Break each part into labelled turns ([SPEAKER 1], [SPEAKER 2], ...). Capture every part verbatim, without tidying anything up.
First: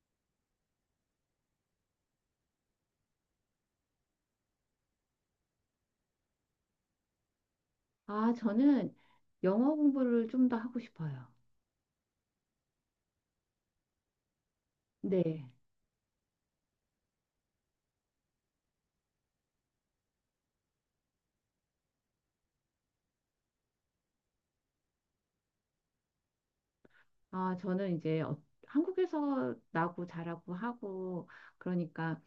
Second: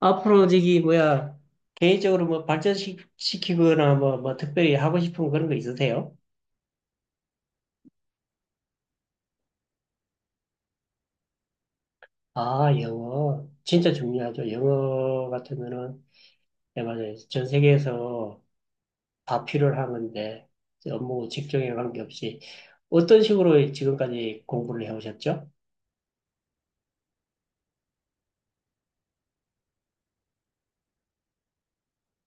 [SPEAKER 1] 앞으로 저기 뭐야 개인적으로 뭐 발전시키거나 뭐, 뭐 특별히 하고 싶은 그런 거 있으세요?
[SPEAKER 2] 아, 저는 영어 공부를 좀 더 하고 싶어요.
[SPEAKER 1] 아, 영어 진짜 중요하죠. 영어
[SPEAKER 2] 네.
[SPEAKER 1] 같으면은 네, 맞아요. 전 세계에서 다 필요한 건데 업무 직종에 관계없이 어떤 식으로 지금까지 공부를 해오셨죠?
[SPEAKER 2] 아, 저는 이제 어- 한국에서 나고 자라고 하고, 그러니까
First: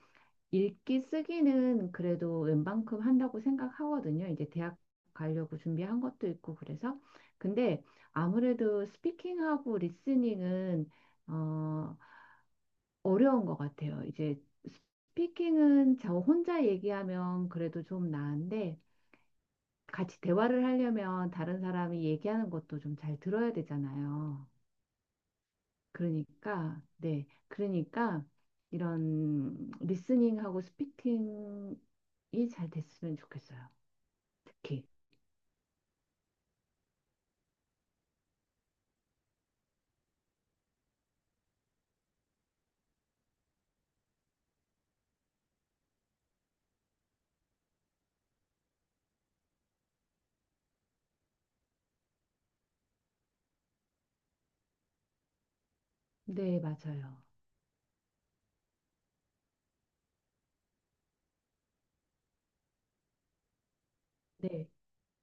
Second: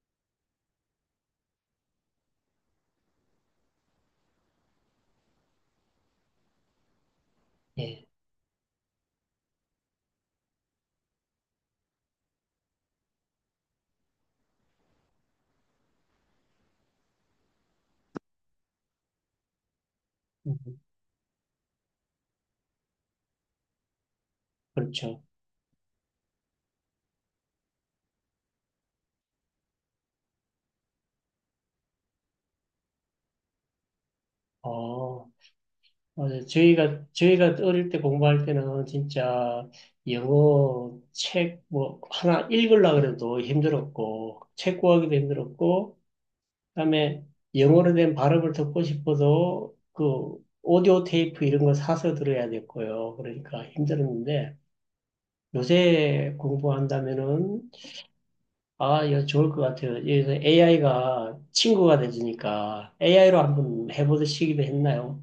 [SPEAKER 2] 읽기 쓰기는 그래도 웬만큼 한다고 생각하거든요. 이제 대학 가려고 준비한 것도 있고, 그래서. 근데
[SPEAKER 1] 예,
[SPEAKER 2] 아무래도 스피킹하고 리스닝은, 어, 어려운 것 같아요. 이제 스피킹은 저 혼자 얘기하면 그래도 좀 나은데, 같이
[SPEAKER 1] 음,
[SPEAKER 2] 대화를 하려면 다른 사람이 얘기하는 것도 좀 잘 들어야 되잖아요.
[SPEAKER 1] 그렇죠.
[SPEAKER 2] 그러니까, 네. 그러니까 이런 리스닝하고 스피킹이 잘 됐으면 좋겠어요. 특히.
[SPEAKER 1] 어, 맞아요. 저희가, 저희가 어릴 때 공부할 때는 진짜 영어 책 뭐 하나 읽으려고 그래도 힘들었고, 책 구하기도 힘들었고, 그다음에 영어로 된 발음을 듣고 싶어도 그 오디오 테이프 이런 거 사서 들어야 됐고요. 그러니까 힘들었는데, 요새
[SPEAKER 2] 네, 맞아요.
[SPEAKER 1] 공부한다면은, 아, 이거 좋을 것 같아요. 여기서 에이아이가 친구가 되니까 에이아이로 한번 해보듯이기도
[SPEAKER 2] 네.
[SPEAKER 1] 했나요?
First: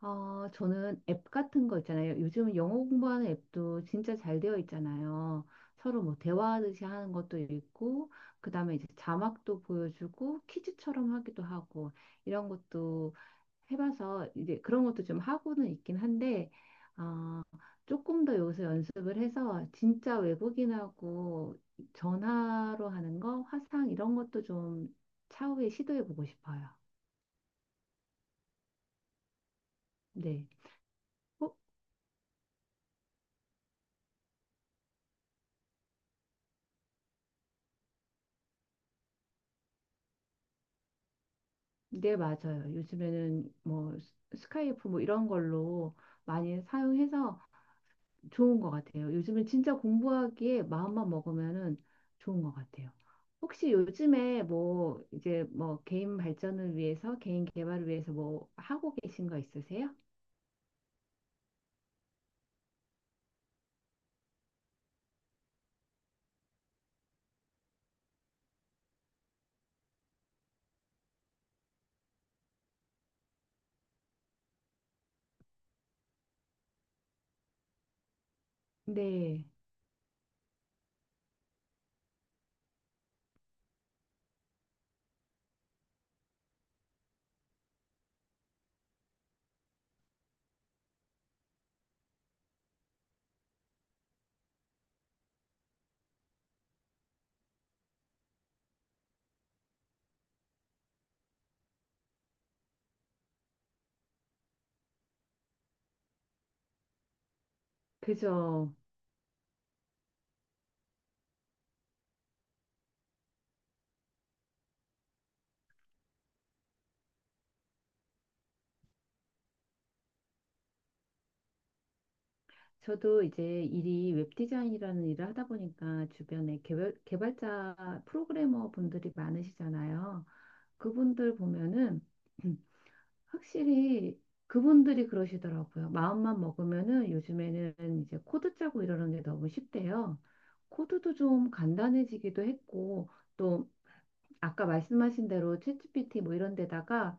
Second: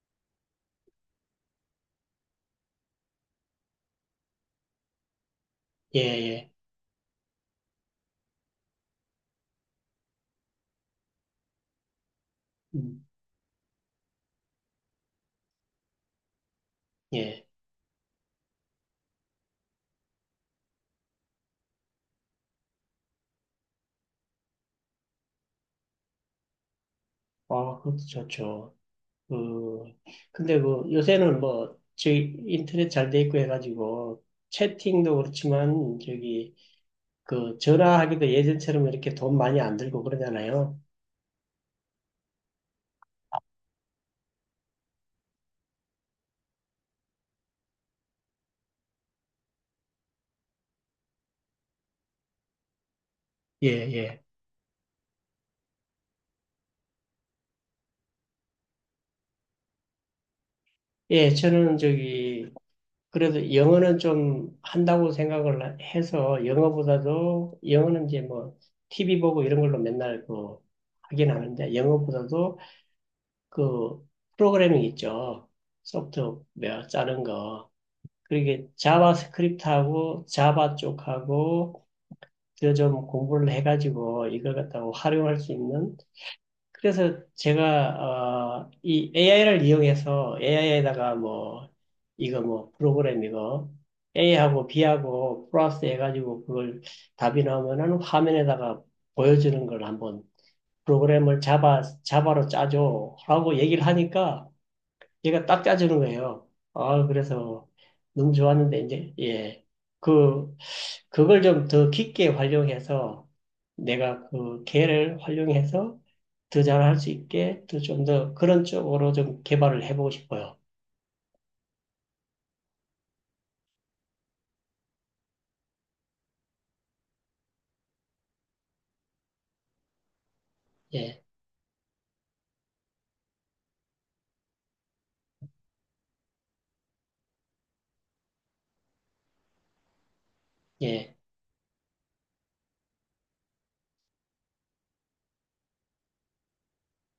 [SPEAKER 2] 어, 저는 앱 같은 거 있잖아요. 요즘은 영어 공부하는 앱도 진짜 잘 되어 있잖아요.
[SPEAKER 1] 예,
[SPEAKER 2] 서로 뭐
[SPEAKER 1] 예.
[SPEAKER 2] 대화하듯이 하는 것도 있고, 그 다음에 이제 자막도 보여주고, 퀴즈처럼 하기도 하고, 이런
[SPEAKER 1] 음,
[SPEAKER 2] 것도 해봐서 이제 그런 것도 좀 하고는 있긴 한데, 어,
[SPEAKER 1] 예.
[SPEAKER 2] 조금 더 여기서 연습을 해서 진짜 외국인하고 전화로 하는 거, 화상 이런 것도 좀 차후에 시도해 보고 싶어요.
[SPEAKER 1] 아, 그것도 좋죠. 그,
[SPEAKER 2] 네.
[SPEAKER 1] 근데 그, 요새는
[SPEAKER 2] 어?
[SPEAKER 1] 뭐, 저기, 인터넷 잘 돼 있고 해가지고, 채팅도 그렇지만, 저기, 그, 전화하기도 예전처럼 이렇게 돈 많이 안 들고 그러잖아요.
[SPEAKER 2] 네, 맞아요. 요즘에는 뭐 스- 스카이프 뭐 이런 걸로 많이 사용해서 좋은 것 같아요. 요즘은 진짜 공부하기에 마음만 먹으면은 좋은 것 같아요.
[SPEAKER 1] 예,
[SPEAKER 2] 혹시
[SPEAKER 1] 예.
[SPEAKER 2] 요즘에 뭐 이제 뭐 개인 발전을 위해서 개인 개발을 위해서 뭐 하고 계신 거 있으세요?
[SPEAKER 1] 예, 저는 저기, 그래도 영어는 좀 한다고 생각을 해서, 영어보다도, 영어는 이제 뭐, 티비 보고 이런 걸로 맨날 그, 하긴 하는데, 영어보다도 그, 프로그래밍 있죠. 소프트웨어 짜는 거. 그렇게
[SPEAKER 2] 네,
[SPEAKER 1] 자바스크립트하고 자바 쪽하고 그좀 공부를 해가지고 이걸 갖다가 활용할 수 있는 그래서 제가 어, 이 에이아이를 이용해서 에이아이에다가 뭐 이거 뭐 프로그램 이거 에이하고 비하고 플러스 해가지고 그걸 답이 나오면은 화면에다가 보여주는 걸 한번 프로그램을 자바 자바로 짜줘라고 얘기를 하니까 얘가 딱 짜주는 거예요. 아, 그래서 너무
[SPEAKER 2] 그죠.
[SPEAKER 1] 좋았는데, 이제, 예. 그, 그걸 좀 더 깊게 활용해서 내가 그 개를 활용해서 더 잘할 수 있게 더 좀 더 그런 쪽으로 좀 개발을 해보고 싶어요.
[SPEAKER 2] 저도 이제 일이 웹디자인이라는 일을 하다 보니까 주변에 개발, 개발자 프로그래머 분들이 많으시잖아요.
[SPEAKER 1] 예,
[SPEAKER 2] 그분들 보면은 확실히 그분들이 그러시더라고요. 마음만 먹으면은 요즘에는 이제 코드 짜고 이러는 게 너무 쉽대요.
[SPEAKER 1] 예,
[SPEAKER 2] 코드도 좀 간단해지기도 했고 또 아까 말씀하신 대로 챗지피티 뭐 이런 데다가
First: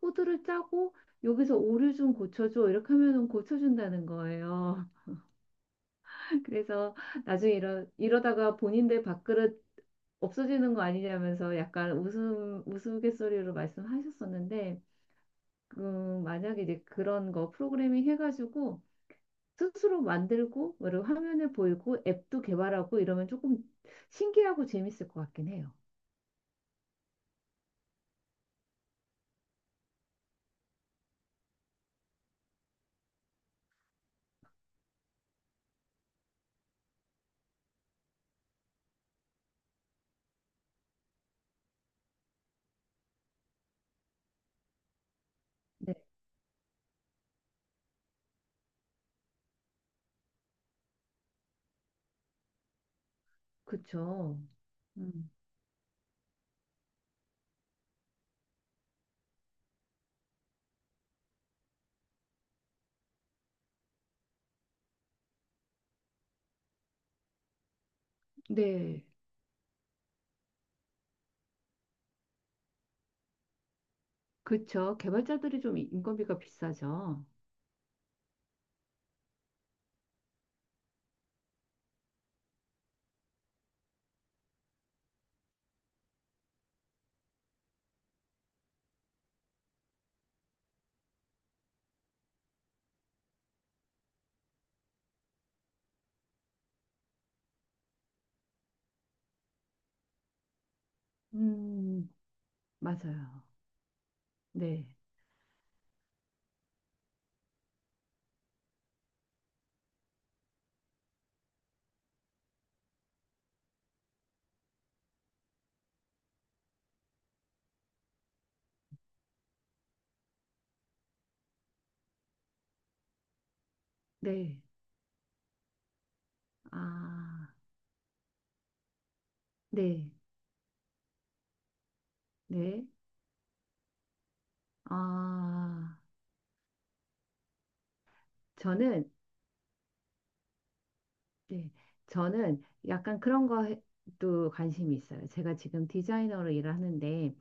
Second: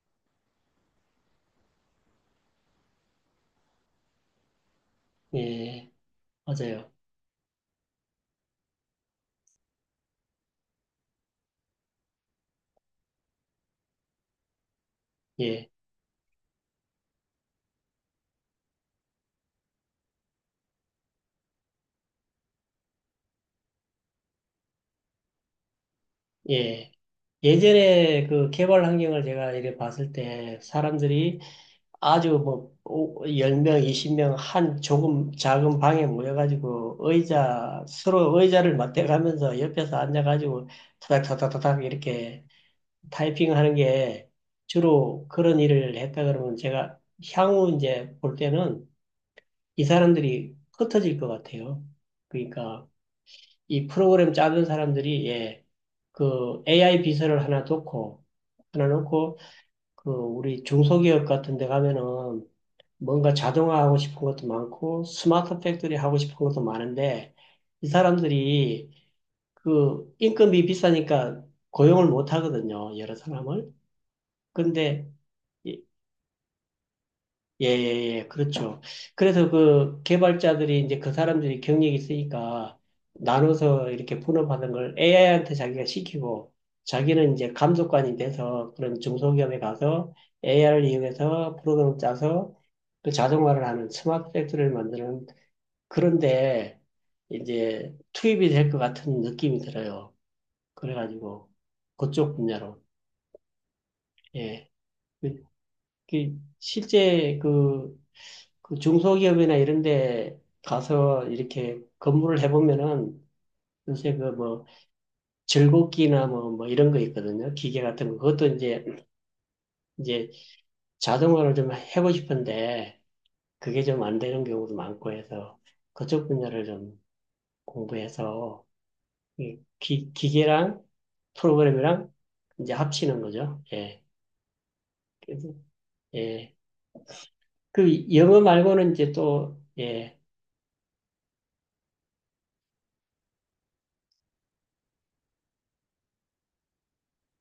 [SPEAKER 2] 코드를 짜고 여기서 오류 좀 고쳐줘 이렇게 하면은 고쳐준다는 거예요.
[SPEAKER 1] 예. 맞아요.
[SPEAKER 2] 그래서 나중에 이러, 이러다가 본인들 밥그릇 없어지는 거 아니냐면서 약간 웃음 우스갯소리로 말씀하셨었는데
[SPEAKER 1] 예,
[SPEAKER 2] 음, 만약에 이제 그런 거 프로그래밍 해가지고 스스로 만들고 그리고 화면을 보이고 앱도 개발하고 이러면 조금 신기하고 재밌을 것 같긴 해요.
[SPEAKER 1] 예. 예전에 그 개발 환경을 제가 이렇게 봤을 때 사람들이 아주 뭐, 열 10명, 스무 명 한 조금 작은 방에 모여가지고 의자, 서로 의자를 맞대가면서 옆에서 앉아가지고 타닥타닥타닥 이렇게 타이핑하는 게 주로 그런
[SPEAKER 2] 네,
[SPEAKER 1] 일을 했다 그러면 제가 향후 이제 볼 때는 이 사람들이 흩어질 것 같아요. 그러니까 이 프로그램
[SPEAKER 2] 그쵸.
[SPEAKER 1] 짜는 사람들이
[SPEAKER 2] 음,
[SPEAKER 1] 예, 그 에이아이 비서를 하나 놓고 하나 놓고 그 우리 중소기업 같은 데 가면은 뭔가 자동화하고 싶은 것도 많고 스마트 팩토리 하고 싶은 것도 많은데 이 사람들이
[SPEAKER 2] 네,
[SPEAKER 1] 그 인건비 비싸니까 고용을 못 하거든요. 여러 사람을.
[SPEAKER 2] 그쵸.
[SPEAKER 1] 근데
[SPEAKER 2] 개발자들이 좀 인건비가 비싸죠.
[SPEAKER 1] 예, 예, 예, 그렇죠. 그래서 그 개발자들이 이제 그 사람들이 경력이 있으니까 나눠서 이렇게 분업하는 걸 에이아이한테 자기가 시키고 자기는 이제 감독관이 돼서 그런 중소기업에 가서 에이아이를 이용해서 프로그램을 짜서 그 자동화를 하는 스마트 팩토리를 만드는 그런데 이제 투입이 될 것 같은 느낌이 들어요. 그래가지고
[SPEAKER 2] 음,
[SPEAKER 1] 그쪽 분야로.
[SPEAKER 2] 맞아요.
[SPEAKER 1] 예.
[SPEAKER 2] 네,
[SPEAKER 1] 그- 그 실제 그 그 중소기업이나 이런 데 가서 이렇게 근무를 해보면은 요새 그 뭐 즐겁기나 뭐, 뭐 이런 거 있거든요. 기계 같은 거. 그것도 이제, 이제 자동화를 좀 하고 싶은데 그게 좀 안 되는
[SPEAKER 2] 네,
[SPEAKER 1] 경우도 많고 해서 그쪽 분야를 좀
[SPEAKER 2] 아,
[SPEAKER 1] 공부해서 이
[SPEAKER 2] 네,
[SPEAKER 1] 기, 기계랑 프로그램이랑 이제
[SPEAKER 2] 네,
[SPEAKER 1] 합치는 거죠. 예. 그래서,
[SPEAKER 2] 아,
[SPEAKER 1] 예. 그 영어 말고는
[SPEAKER 2] 저는
[SPEAKER 1] 이제 또, 예,
[SPEAKER 2] 네, 저는 약간 그런 것도 관심이 있어요. 제가 지금 디자이너로 일을 하는데,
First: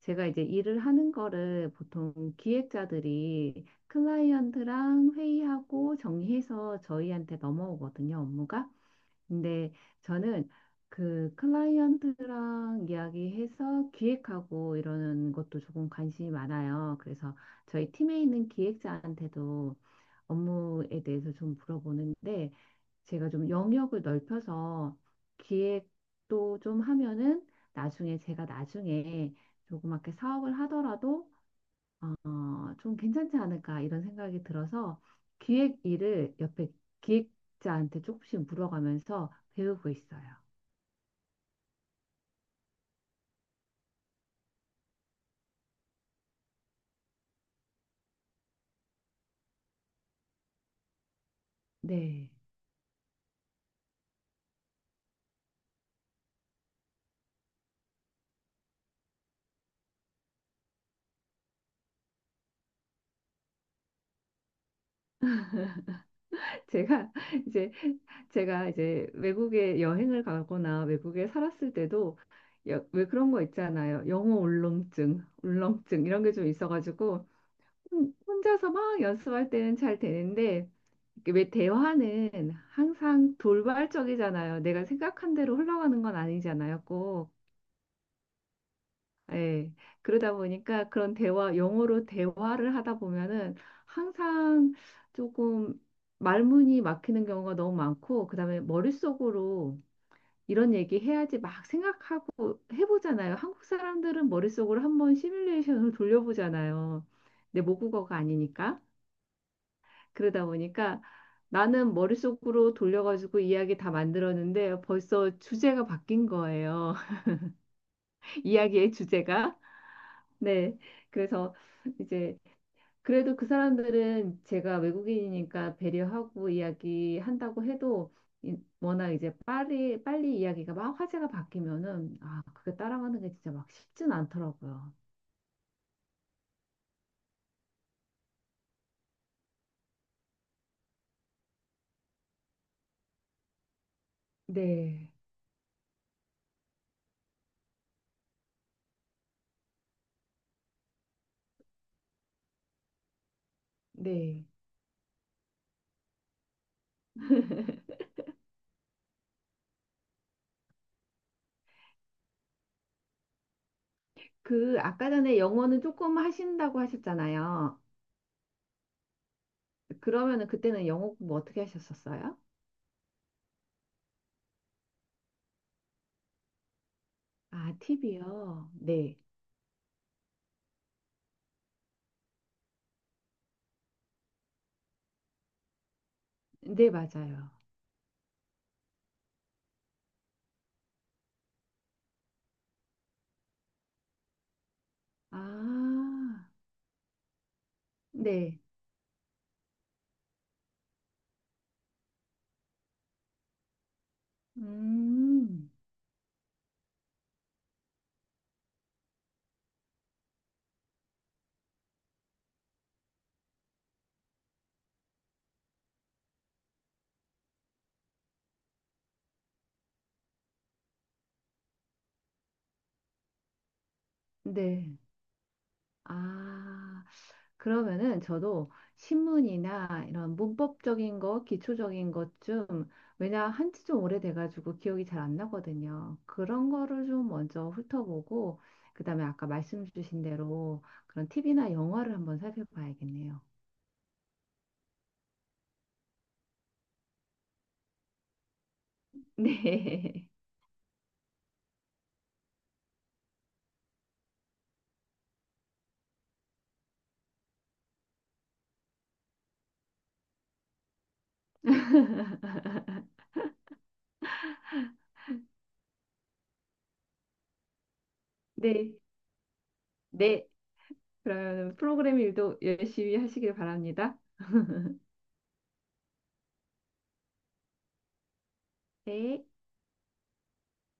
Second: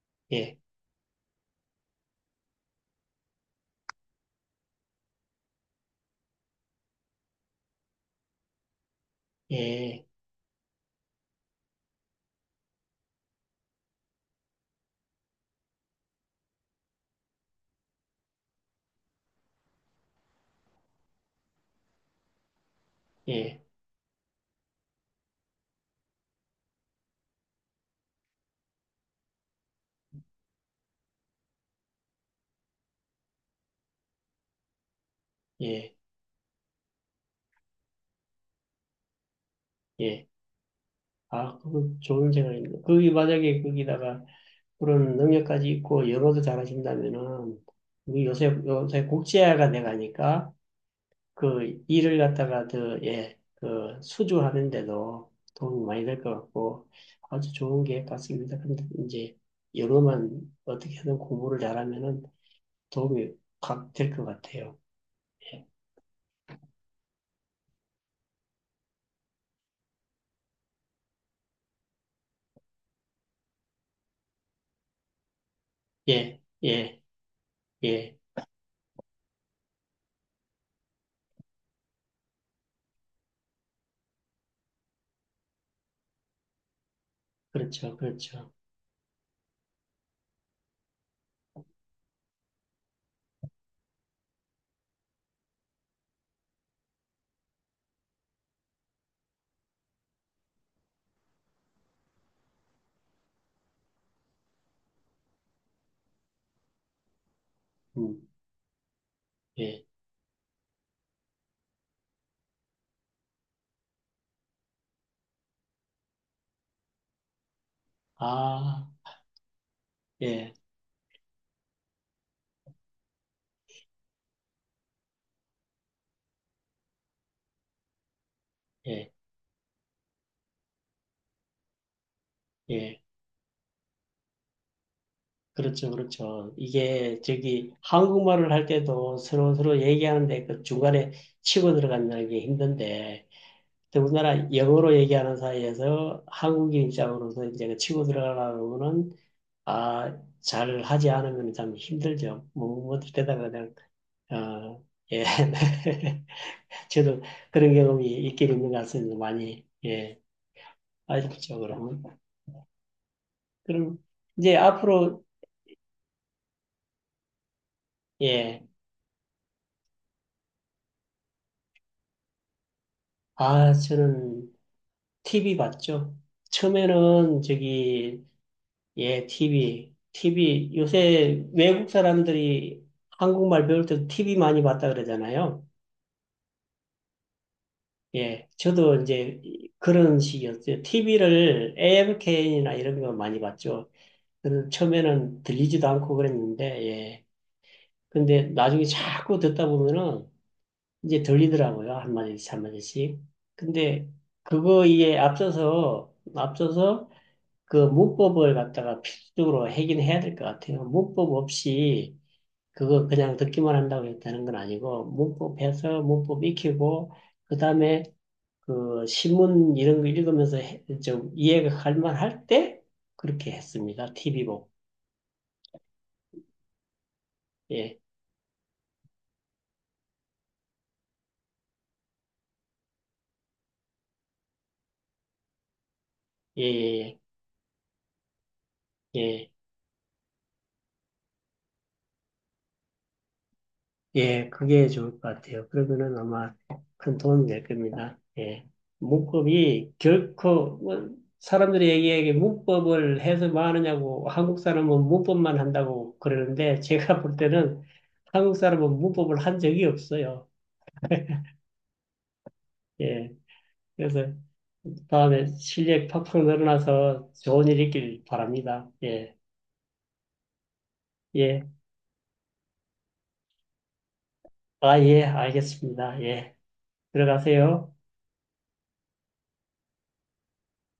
[SPEAKER 2] 제가 이제
[SPEAKER 1] 예,
[SPEAKER 2] 일을 하는 거를 보통 기획자들이 클라이언트랑 회의하고 정리해서 저희한테 넘어오거든요, 업무가. 근데
[SPEAKER 1] 예,
[SPEAKER 2] 저는 그 클라이언트랑 이야기해서 기획하고 이러는 것도 조금 관심이 많아요. 그래서 저희 팀에 있는 기획자한테도 업무에 대해서 좀 물어보는데, 제가 좀
[SPEAKER 1] 예,
[SPEAKER 2] 영역을 넓혀서 기획도 좀 하면은 나중에 제가 나중에 조그맣게 사업을 하더라도 어, 좀 괜찮지 않을까 이런 생각이 들어서 기획
[SPEAKER 1] 예,
[SPEAKER 2] 일을 옆에 기획자한테 조금씩 물어가면서 배우고 있어요.
[SPEAKER 1] 예. 아, 그거 좋은 생각입니다. 거기 만약에 거기다가 그런 능력까지 있고 영어도 잘하신다면은 우리 요새 요새 국제화가 돼가니까 그 일을
[SPEAKER 2] 네.
[SPEAKER 1] 갖다가 더 예, 그 수주하는데도 도움이 많이 될 것 같고 아주 좋은 계획 같습니다. 근데 이제 영어만 어떻게든 공부를 잘하면은 도움이 확 될 것 같아요. 예,
[SPEAKER 2] 제가 이제 제가 이제 외국에 여행을 가거나 외국에 살았을 때도 여- 왜 그런 거 있잖아요. 영어 울렁증, 울렁증 이런 게
[SPEAKER 1] 예,
[SPEAKER 2] 좀
[SPEAKER 1] 예,
[SPEAKER 2] 있어가지고 혼-
[SPEAKER 1] 예.
[SPEAKER 2] 혼자서 막 연습할 때는 잘 되는데 이게 왜 대화는 항상 돌발적이잖아요. 내가 생각한 대로 흘러가는 건 아니잖아요, 꼭.
[SPEAKER 1] 그렇죠, 그렇죠.
[SPEAKER 2] 예. 그러다 보니까 그런 대화, 영어로 대화를 하다 보면은 항상 조금 말문이 막히는 경우가 너무 많고, 그다음에 머릿속으로 이런 얘기 해야지 막 생각하고 해보잖아요. 한국 사람들은 머릿속으로 한번 시뮬레이션을 돌려보잖아요. 내 모국어가
[SPEAKER 1] 음,
[SPEAKER 2] 아니니까.
[SPEAKER 1] 예,
[SPEAKER 2] 그러다 보니까 나는 머릿속으로 돌려가지고 이야기 다 만들었는데 벌써 주제가 바뀐 거예요.
[SPEAKER 1] 아,
[SPEAKER 2] 이야기의 주제가.
[SPEAKER 1] 예,
[SPEAKER 2] 네. 그래서 이제 그래도 그 사람들은 제가 외국인이니까 배려하고 이야기한다고 해도 이- 워낙
[SPEAKER 1] 예,
[SPEAKER 2] 이제 빨리 빨리 이야기가 막 화제가 바뀌면은 아, 그게
[SPEAKER 1] 예.
[SPEAKER 2] 따라가는 게 진짜 막 쉽진 않더라고요.
[SPEAKER 1] 그렇죠, 그렇죠. 이게 저기 한국말을 할 때도 서로 서로 얘기하는데 그 중간에 치고 들어간다는 게 힘든데 더군다나 영어로
[SPEAKER 2] 네.
[SPEAKER 1] 얘기하는 사이에서 한국인 입장으로서 이제 그 치고 들어가려면은 아, 잘 하지 않으면 참 힘들죠. 뭐, 뭐 되다가 그냥
[SPEAKER 2] 네.
[SPEAKER 1] 어, 예. 저도 그런 경험이 있긴 있는 것 같습니다. 많이, 예. 아쉽죠, 그러면. 그럼, 이제
[SPEAKER 2] 그 아까
[SPEAKER 1] 앞으로,
[SPEAKER 2] 전에 영어는 조금 하신다고 하셨잖아요.
[SPEAKER 1] 예.
[SPEAKER 2] 그러면은 그때는 영어 공부 어떻게 하셨었어요?
[SPEAKER 1] 아, 저는 티비 봤죠? 처음에는
[SPEAKER 2] 아,
[SPEAKER 1] 저기,
[SPEAKER 2] 팁이요. 네.
[SPEAKER 1] 예, TV. TV, 요새 외국 사람들이 한국말 배울 때도 티비 많이 봤다 그러잖아요.
[SPEAKER 2] 네, 맞아요.
[SPEAKER 1] 예, 저도 이제 그런 식이었어요. 티비를 에이엠케이엔이나 이런 거 많이 봤죠. 저는
[SPEAKER 2] 아,
[SPEAKER 1] 처음에는 들리지도 않고 그랬는데, 예. 근데
[SPEAKER 2] 네.
[SPEAKER 1] 나중에 자꾸 듣다 보면은 이제 들리더라고요. 한마디씩, 한마디씩. 근데 그거에
[SPEAKER 2] 음,
[SPEAKER 1] 앞서서, 앞서서 그 문법을 갖다가 필수적으로 하긴 해야 될 것 같아요. 문법 없이 그거 그냥 듣기만 한다고 했다는 건 아니고 문법해서 문법 익히고 그다음에 그 신문 이런 거 읽으면서 해- 좀 이해가 갈 만할 때 그렇게 했습니다. 티비 보고.
[SPEAKER 2] 네. 아,
[SPEAKER 1] 예,
[SPEAKER 2] 그러면은 저도 신문이나 이런 문법적인 거, 기초적인 것 좀, 왜냐 한지 좀 오래돼가지고 기억이 잘 안 나거든요.
[SPEAKER 1] 예,
[SPEAKER 2] 그런 거를
[SPEAKER 1] 예,
[SPEAKER 2] 좀 먼저 훑어보고,
[SPEAKER 1] 예.
[SPEAKER 2] 그다음에 아까
[SPEAKER 1] 예.
[SPEAKER 2] 말씀 주신 대로 그런 팁이나 영화를 한번 살펴봐야겠네요.
[SPEAKER 1] 예, 그게 좋을 것 같아요. 그러면은 아마 큰 도움이 될 겁니다. 예. 문법이
[SPEAKER 2] 네.
[SPEAKER 1] 결코, 뭐, 사람들이 얘기하기에 문법을 해서 뭐 하느냐고, 한국 사람은 문법만 한다고 그러는데, 제가 볼 때는 한국 사람은 문법을 한 적이 없어요. 예. 그래서 다음에 실력 팍팍 늘어나서 좋은 일 있길 바랍니다.
[SPEAKER 2] 네,
[SPEAKER 1] 예.
[SPEAKER 2] 네.
[SPEAKER 1] 예.
[SPEAKER 2] 그러면 프로그램 일도 열심히 하시길 바랍니다.
[SPEAKER 1] 아, 예. 알겠습니다. 예. 들어가세요.
[SPEAKER 2] 네.